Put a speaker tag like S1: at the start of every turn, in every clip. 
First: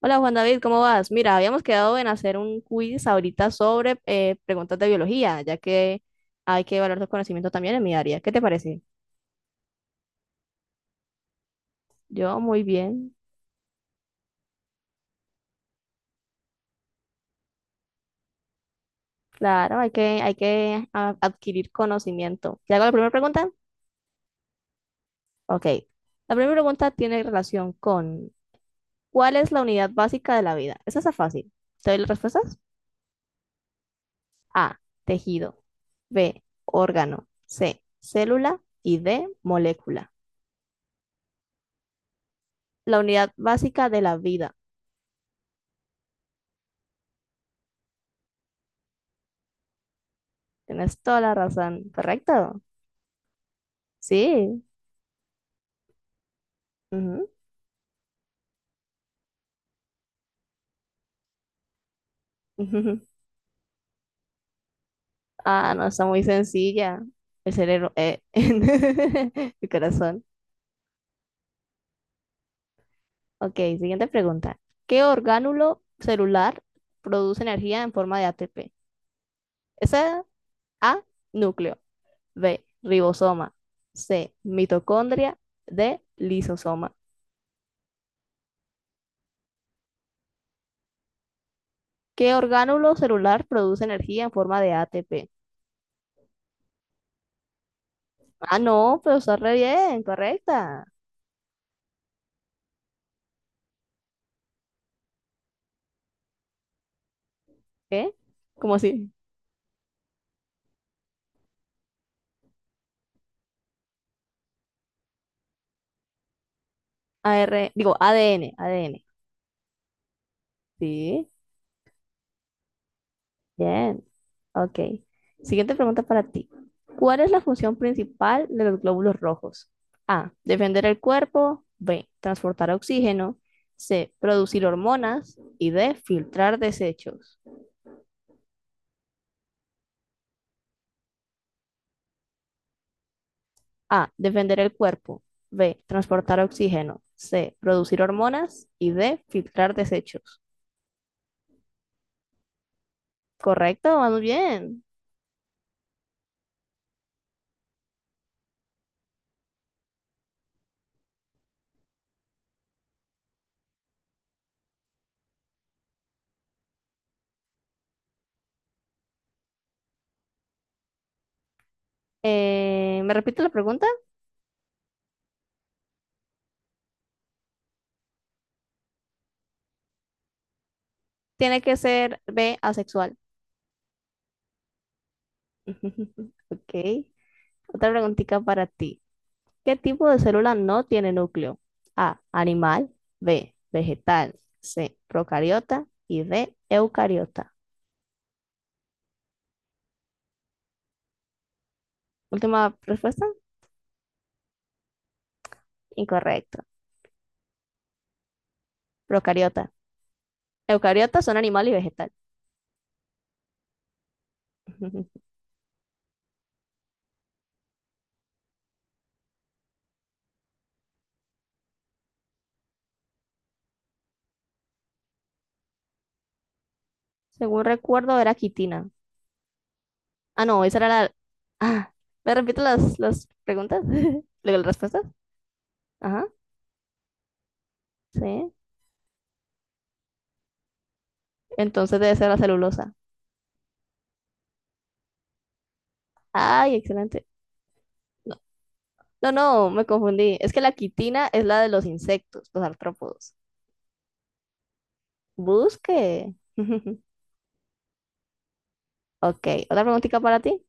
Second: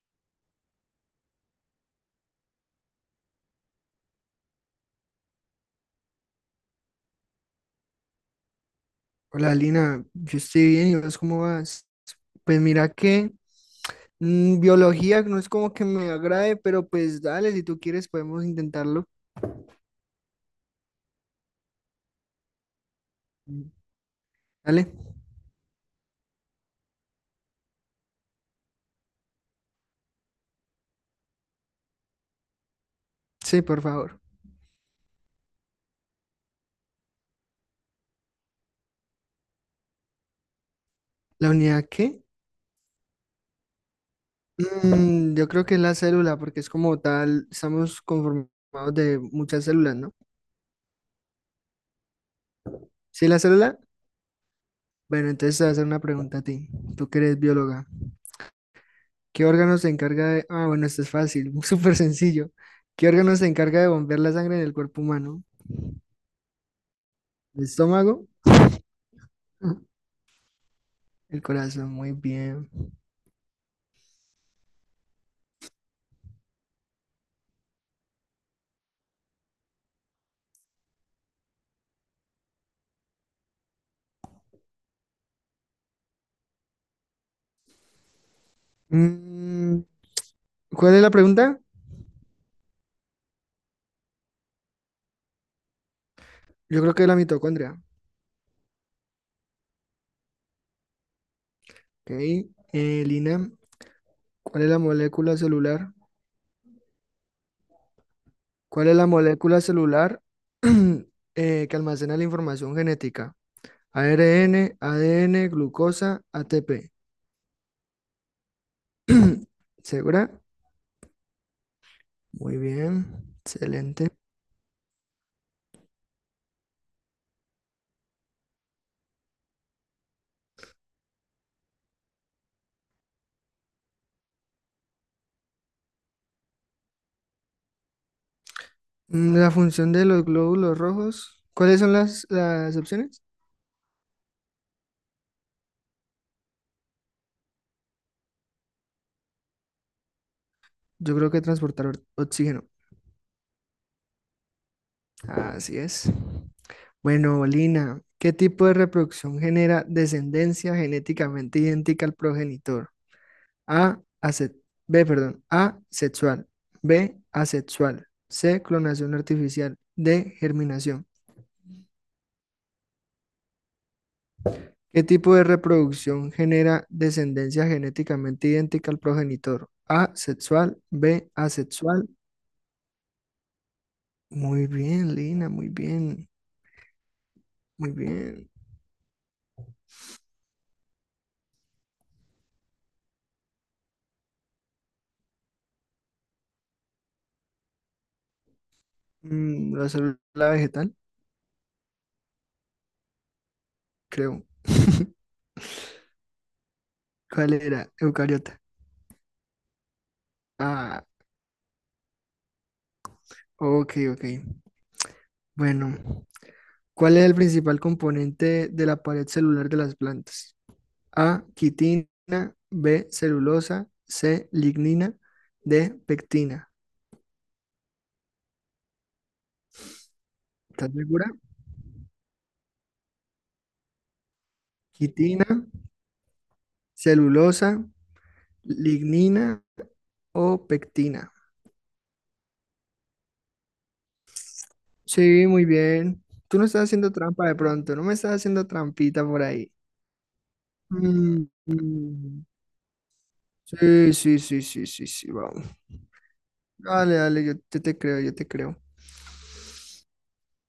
S1: Hola Juan David, ¿cómo vas? Mira, habíamos quedado en hacer un quiz ahorita sobre preguntas de biología, ya que hay que evaluar tu conocimiento también en mi área. ¿Qué te parece?
S2: Hola Lina, yo estoy bien y vos cómo vas.
S1: Yo
S2: Pues
S1: muy
S2: mira
S1: bien.
S2: que biología no es como que me agrade, pero pues dale, si tú quieres podemos intentarlo.
S1: Claro, hay que adquirir conocimiento. ¿Te hago la primera pregunta?
S2: Mm. Dale,
S1: Ok. La primera pregunta tiene relación con ¿cuál es la unidad básica de la vida? Esa está fácil. ¿Te doy las respuestas?
S2: sí, por favor.
S1: A, tejido. B, órgano. C, célula. Y D, molécula.
S2: ¿La unidad qué?
S1: La unidad básica de la vida.
S2: Yo creo que es la célula, porque es como tal, estamos conformados de muchas células, ¿no?
S1: Tienes toda la razón, correcto.
S2: ¿Sí, la célula?
S1: Sí.
S2: Bueno, entonces te voy a hacer una pregunta a ti, tú que
S1: Ujú.
S2: eres bióloga. ¿Qué órgano se encarga de...? Ah, bueno, esto es fácil, súper sencillo.
S1: Ujú.
S2: ¿Qué órgano se encarga de bombear la sangre en el cuerpo humano?
S1: Ah, no, está muy sencilla. El
S2: El
S1: cerebro,
S2: estómago,
S1: el corazón.
S2: el corazón, muy bien.
S1: Ok, siguiente pregunta. ¿Qué orgánulo celular produce energía en forma de ATP? Esa, A, núcleo. B, ribosoma. C, mitocondria. D, lisosoma.
S2: Mm, ¿Cuál es la pregunta?
S1: ¿Qué orgánulo celular produce energía en forma de ATP?
S2: Yo creo que es la mitocondria.
S1: Ah, no, pero está re bien, correcta.
S2: Ok, Lina, ¿cuál es la molécula celular?
S1: ¿Qué? ¿Cómo
S2: ¿Cuál es la
S1: así?
S2: molécula celular que almacena la información genética? ARN, ADN, glucosa, ATP.
S1: ADN, ADN.
S2: ¿Segura?
S1: Sí,
S2: Muy bien,
S1: bien.
S2: excelente.
S1: Ok. Siguiente pregunta para ti. ¿Cuál es la función principal de los glóbulos rojos? A, defender el cuerpo. B, transportar oxígeno. C, producir hormonas. Y D, filtrar desechos.
S2: Mm, la función de los glóbulos rojos. ¿Cuáles son las opciones?
S1: A, defender el cuerpo. B, transportar oxígeno. C, producir hormonas. Y D, filtrar desechos.
S2: Yo creo que transportar oxígeno.
S1: Correcto, vamos bien.
S2: Así es. Bueno, Lina, ¿qué tipo de reproducción genera descendencia genéticamente idéntica al progenitor? A, ase- B, perdón, A, sexual, B, asexual, C, clonación artificial, D, germinación.
S1: ¿Me repito la pregunta?
S2: ¿Qué tipo de reproducción genera descendencia genéticamente idéntica al progenitor? A, sexual, B,
S1: Tiene que
S2: asexual.
S1: ser B, asexual.
S2: Muy bien, Lina, muy bien,
S1: Ok. Otra
S2: muy
S1: preguntita
S2: bien.
S1: para ti. ¿Qué tipo de célula no tiene núcleo? A, animal. B, vegetal. C, procariota. Y D, eucariota.
S2: Mm, la célula vegetal,
S1: Última respuesta.
S2: creo.
S1: Incorrecto.
S2: ¿Cuál era? Eucariota.
S1: Procariota.
S2: Ah,
S1: Eucariota son animal y vegetal.
S2: ok, ok. Bueno, ¿cuál es el principal componente de la pared celular de las plantas? A, quitina, B, celulosa, C, lignina, D, pectina.
S1: Según recuerdo, era quitina. Ah, no, esa era
S2: ¿Estás
S1: la.
S2: segura?
S1: Ah, ¿me repito las preguntas? ¿Las respuestas?
S2: Quitina,
S1: Ajá.
S2: celulosa,
S1: Sí.
S2: lignina o pectina.
S1: Entonces debe ser la celulosa.
S2: Sí, muy bien. Tú no
S1: Ay,
S2: estás haciendo
S1: excelente.
S2: trampa de pronto, no me estás haciendo trampita
S1: No,
S2: por
S1: no,
S2: ahí.
S1: me confundí. Es que la quitina es
S2: Mm,
S1: la de los
S2: mm.
S1: insectos, los artrópodos.
S2: Sí, sí, sí, sí, sí, sí, vamos.
S1: Busque.
S2: Dale, dale, yo te creo, yo te creo.
S1: Ok, otra preguntita para ti.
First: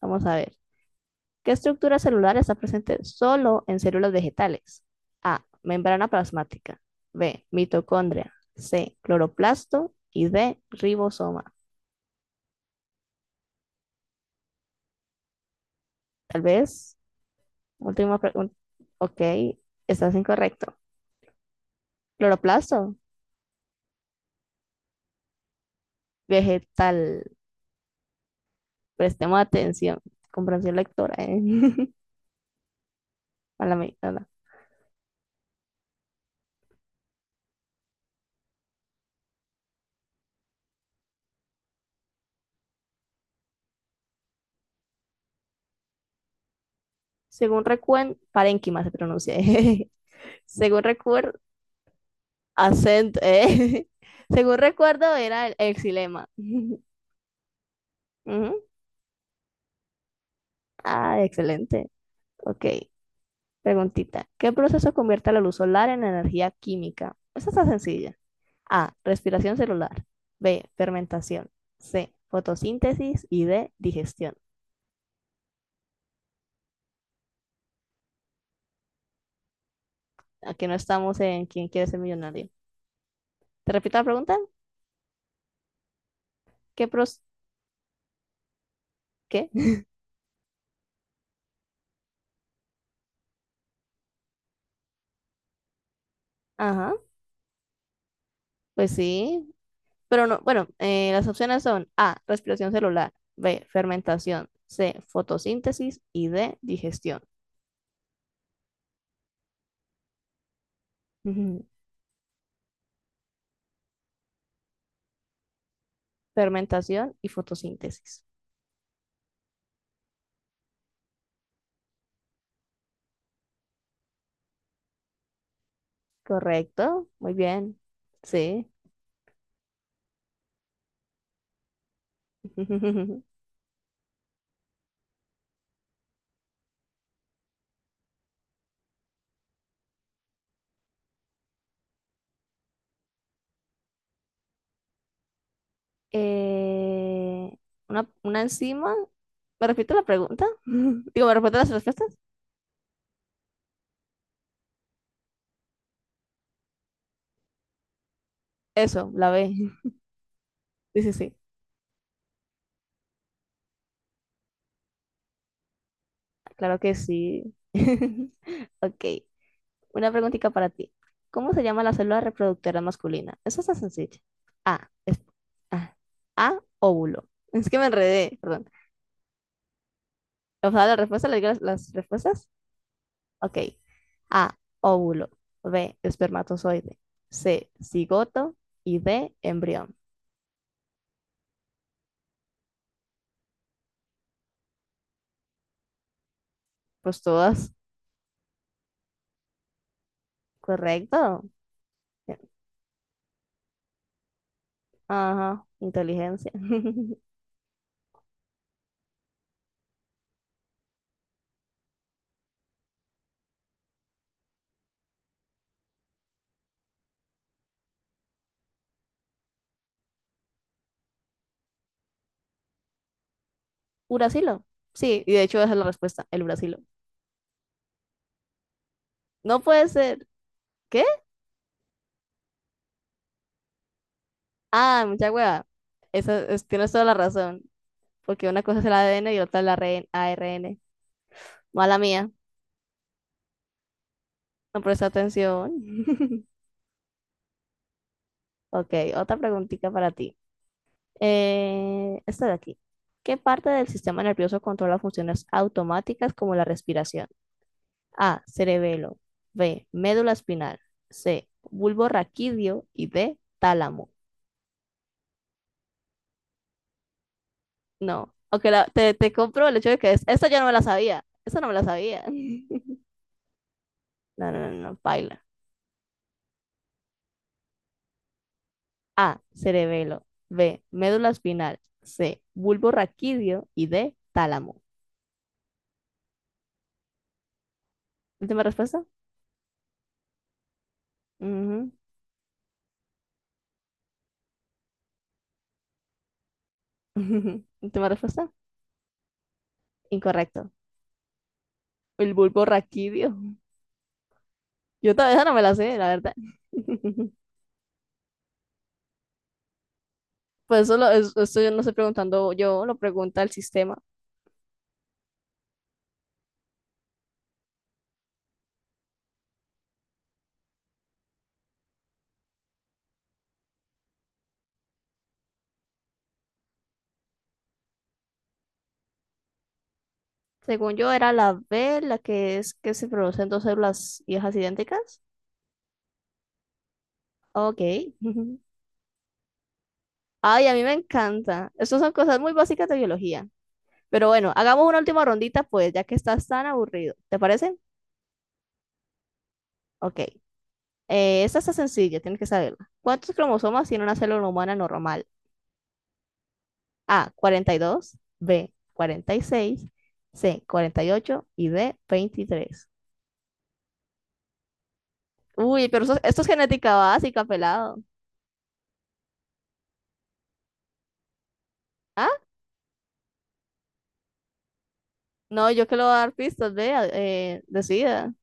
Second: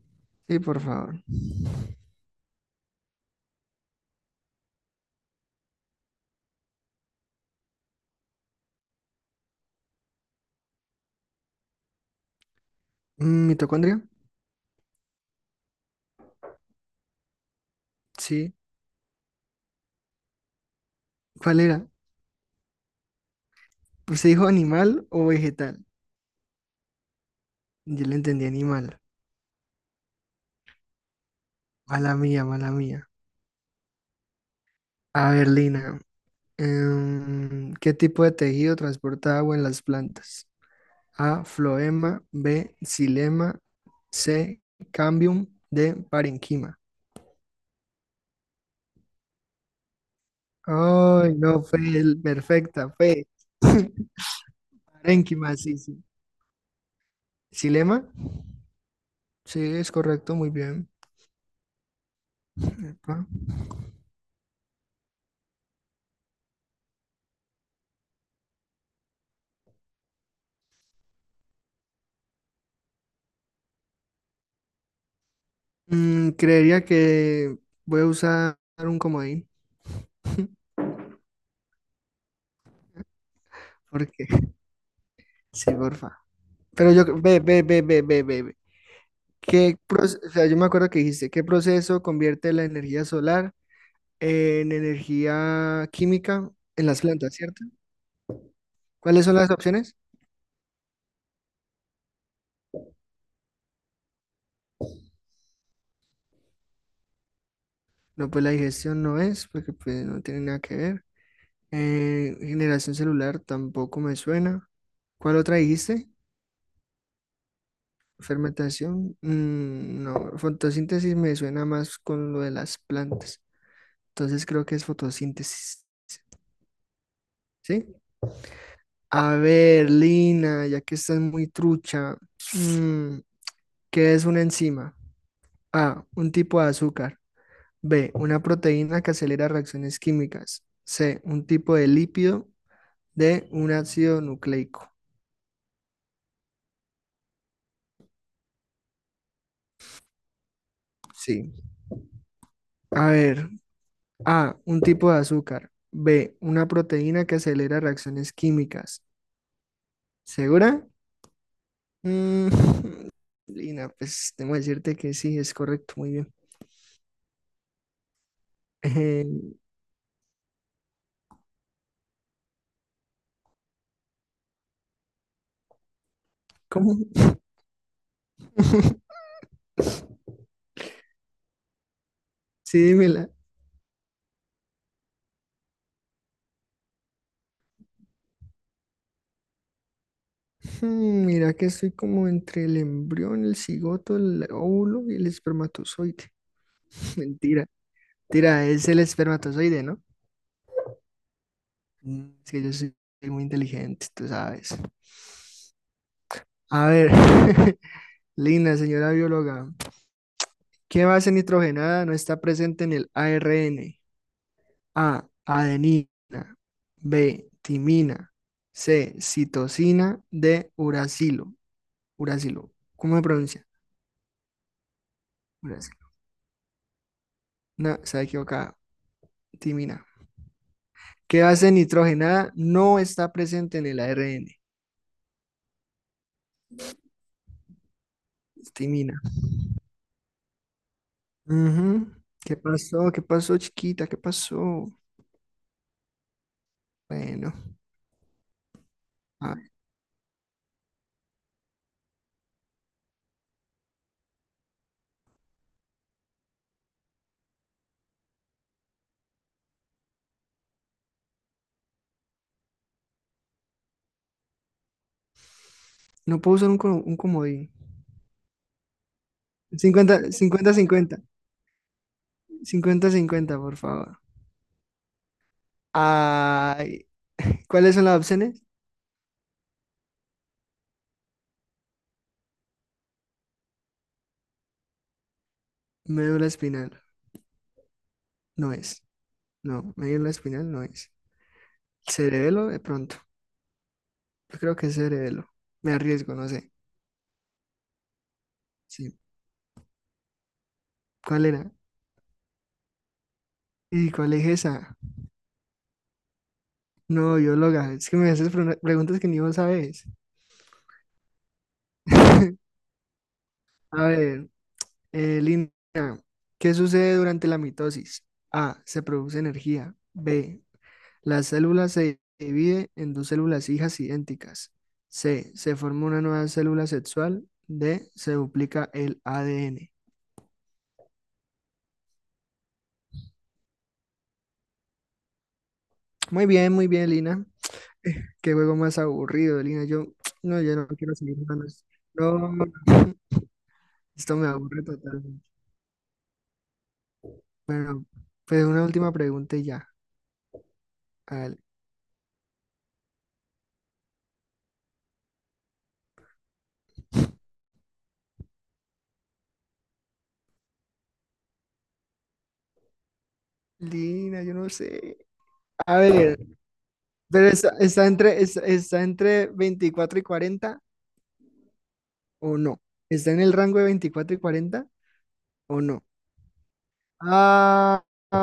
S1: Vamos a ver.
S2: Sí, por favor.
S1: ¿Qué estructura celular está presente solo en células vegetales? A, membrana plasmática. B, mitocondria. C, cloroplasto. Y D, ribosoma.
S2: Mm, ¿mitocondria?
S1: Tal vez. Última
S2: Sí.
S1: pregunta. Ok, estás incorrecto.
S2: ¿Cuál era?
S1: Cloroplasto.
S2: Pues se dijo animal o vegetal.
S1: Vegetal.
S2: Yo le entendí animal.
S1: Prestemos atención. Comprensión lectora, ¿eh?
S2: Mala mía, mala mía.
S1: A la, a la-
S2: A ver, Lina. ¿Qué tipo de tejido transporta agua en las plantas? A, floema, B, xilema, C, cambium, D, parenquima.
S1: Según recuerdo, parénquima se pronuncia. Según recuerdo,
S2: Ay, no, perfecta,
S1: acento.
S2: fue.
S1: Según recuerdo, era el
S2: Parenquima, sí, sí.
S1: exilema.
S2: ¿Xilema?
S1: Ujú.
S2: Sí, es correcto, muy bien.
S1: Ah, excelente. Ok,
S2: Epa.
S1: preguntita. ¿Qué proceso convierte la luz solar en energía química? Esta está sencilla. A, respiración celular. B, fermentación. C, fotosíntesis. Y D, digestión.
S2: Creería que voy a usar un comodín,
S1: Aquí no estamos en quién quiere ser millonario. ¿Te repito la
S2: porque
S1: pregunta?
S2: sí, porfa.
S1: ¿Qué
S2: Pero yo,
S1: pros...
S2: ve, ve, ve, ve, ve, ve, ve.
S1: ¿Qué?
S2: ¿Qué proceso, o sea, yo me acuerdo que dijiste, ¿qué proceso convierte la energía solar en energía química en
S1: Ajá.
S2: las plantas, cierto?
S1: Pues
S2: ¿Cuáles son las
S1: sí.
S2: opciones?
S1: Pero no, bueno, las opciones son A, respiración celular, B, fermentación, C, fotosíntesis y D, digestión.
S2: No, pues la digestión no es, porque pues no tiene nada que ver.
S1: Ujú.
S2: Generación celular tampoco me suena. ¿Cuál otra dijiste?
S1: Fermentación y fotosíntesis.
S2: Fermentación. Mm, no, fotosíntesis me suena más con lo de las plantas. Entonces creo que es fotosíntesis,
S1: Correcto, muy bien.
S2: ¿sí?
S1: Sí.
S2: A ver, Lina, ya que estás muy trucha, mm, ¿qué es una enzima? A, un tipo de azúcar. B, una proteína que acelera reacciones químicas. C, un tipo de lípido. D, un ácido nucleico.
S1: Eh, una enzima. ¿Me repite la pregunta? Digo, ¿me
S2: Sí.
S1: repite las respuestas?
S2: A ver, A, un tipo de azúcar. B, una proteína que acelera reacciones químicas.
S1: Eso, la B.
S2: ¿Segura?
S1: Sí, sí, sí.
S2: Mm, Lina, pues tengo que decirte que sí, es correcto, muy bien.
S1: Claro que sí. Ok.
S2: Eh,
S1: Una preguntita para ti. ¿Cómo se llama la célula reproductora masculina? Eso está sencillo. A, es- ah, A,
S2: ¿cómo?
S1: óvulo. Es que me enredé, perdón. O sea, la respuesta, le digo las respuestas.
S2: Sí, dímela.
S1: Ok. A, óvulo. B, espermatozoide. C, cigoto. Y D, embrión.
S2: Hmm, mira que estoy como entre el embrión, el cigoto, el óvulo y el espermatozoide.
S1: Pues
S2: Mentira.
S1: todas.
S2: Tira, es el espermatozoide, ¿no?
S1: Correcto.
S2: Mm, es que yo soy muy inteligente, tú sabes.
S1: Ajá, inteligencia.
S2: A ver, linda señora bióloga, ¿qué base nitrogenada no está presente en el ARN? A, adenina, B, timina, C, citosina, D, uracilo. Uracilo, ¿cómo se pronuncia?
S1: Uracilo. Sí, y de hecho esa es la
S2: Brasil.
S1: respuesta, el uracilo.
S2: No, está equivocada.
S1: No puede
S2: Timina.
S1: ser. ¿Qué?
S2: ¿Qué base nitrogenada no está presente en el ARN?
S1: Ah, mucha hueva. Tienes toda la razón. Porque una cosa es el
S2: Timina.
S1: ADN y otra es la RN ARN. Mala
S2: Ujú.
S1: mía.
S2: ¿Qué pasó? ¿Qué pasó, chiquita? ¿Qué
S1: No
S2: pasó?
S1: presté atención.
S2: Bueno,
S1: Ok, otra
S2: a ver,
S1: preguntita para ti. Esta de aquí. ¿Qué parte del sistema nervioso controla funciones automáticas como la respiración? A, cerebelo. B, médula espinal. C, bulbo raquídeo. Y D, tálamo.
S2: no puedo usar un comodín.
S1: No. Ok, te compro el hecho de que es,
S2: Cincuenta
S1: esta ya no me
S2: 50
S1: la
S2: 50
S1: sabía. Esta no me la sabía.
S2: 50 cincuenta, por favor.
S1: No, no, no, no, paila.
S2: Ay, ¿cuáles son las opciones?
S1: A, cerebelo. B, médula espinal. C, bulbo raquídeo. Y D, tálamo.
S2: Médula espinal.
S1: Última
S2: No es.
S1: respuesta.
S2: No, médula espinal no es.
S1: Ujú.
S2: Cerebelo, de pronto. Yo creo que es cerebelo. Me arriesgo, no sé.
S1: Última respuesta.
S2: Sí.
S1: Incorrecto.
S2: ¿Cuál era?
S1: El bulbo raquídeo.
S2: ¿Y cuál es esa?
S1: Yo todavía no me la sé, la verdad.
S2: No, bióloga, es que me haces preguntas que ni vos sabes.
S1: Pues eso esto yo no estoy preguntando yo, lo pregunta el sistema.
S2: A ver, Lina, ¿qué sucede durante la mitosis? A, se produce energía. B, la célula se divide en dos células hijas idénticas. C, se forma una nueva célula sexual. D, se duplica el ADN.
S1: Según yo, era la B, la que es que se producen dos células hijas idénticas.
S2: Muy bien, Lina.
S1: Ok.
S2: Qué juego más aburrido, Lina. Yo, no,
S1: Ay, a
S2: yo
S1: mí
S2: no
S1: me
S2: quiero seguir jugando
S1: encanta.
S2: esto.
S1: Estas son cosas muy
S2: No,
S1: básicas de biología. Pero
S2: esto me
S1: bueno,
S2: aburre
S1: hagamos una última
S2: totalmente.
S1: rondita, pues, ya que estás tan aburrido. ¿Te parece?
S2: Bueno, pues una última pregunta y ya.
S1: Ok. Esta está sencilla, tienes que saberla. ¿Cuántos cromosomas tiene una célula humana normal? A, 42, B, 46, C, 48 y ocho y D, 23.
S2: Alina, yo no sé.
S1: Uy,
S2: A
S1: pero
S2: ver,
S1: esto es genética básica,
S2: pero
S1: pelado.
S2: está entre 24 y 40
S1: ¿Ah?
S2: o no. ¿Está en el rango de 24 y 40
S1: No,
S2: o
S1: yo que
S2: no?
S1: lo voy a dar pistas, vea,
S2: Ah,
S1: decida.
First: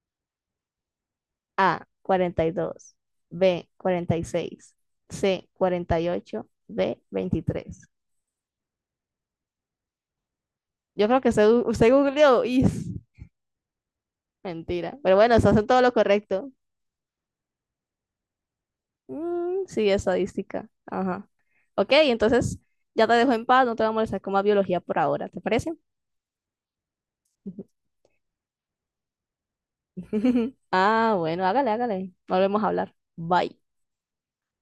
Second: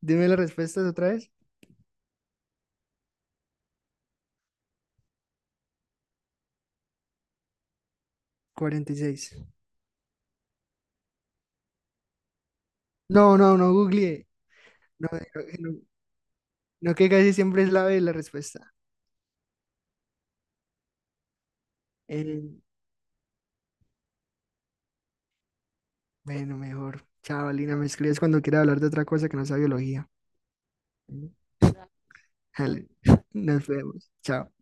S2: dime las respuestas otra vez.
S1: A, 42, B, 46, C, 48, D, 23.
S2: 46.
S1: Yo creo que usted googleó y
S2: No, no googleé.
S1: mentira.
S2: No,
S1: Pero bueno,
S2: no,
S1: se hacen
S2: no-
S1: todo lo correcto.
S2: no, que casi siempre es la B la respuesta.
S1: Mm, sí, estadística. Ajá. Ok, entonces
S2: Eh,
S1: ya te dejo en paz, no te voy a molestar con más biología por ahora, ¿te parece?
S2: bueno, mejor. Chao, Alina, me escribes cuando quieras hablar de otra cosa que no sea biología.
S1: Ah, bueno, hágale, hágale. Volvemos a
S2: Dale,
S1: hablar. Bye.
S2: nos vemos. Chao.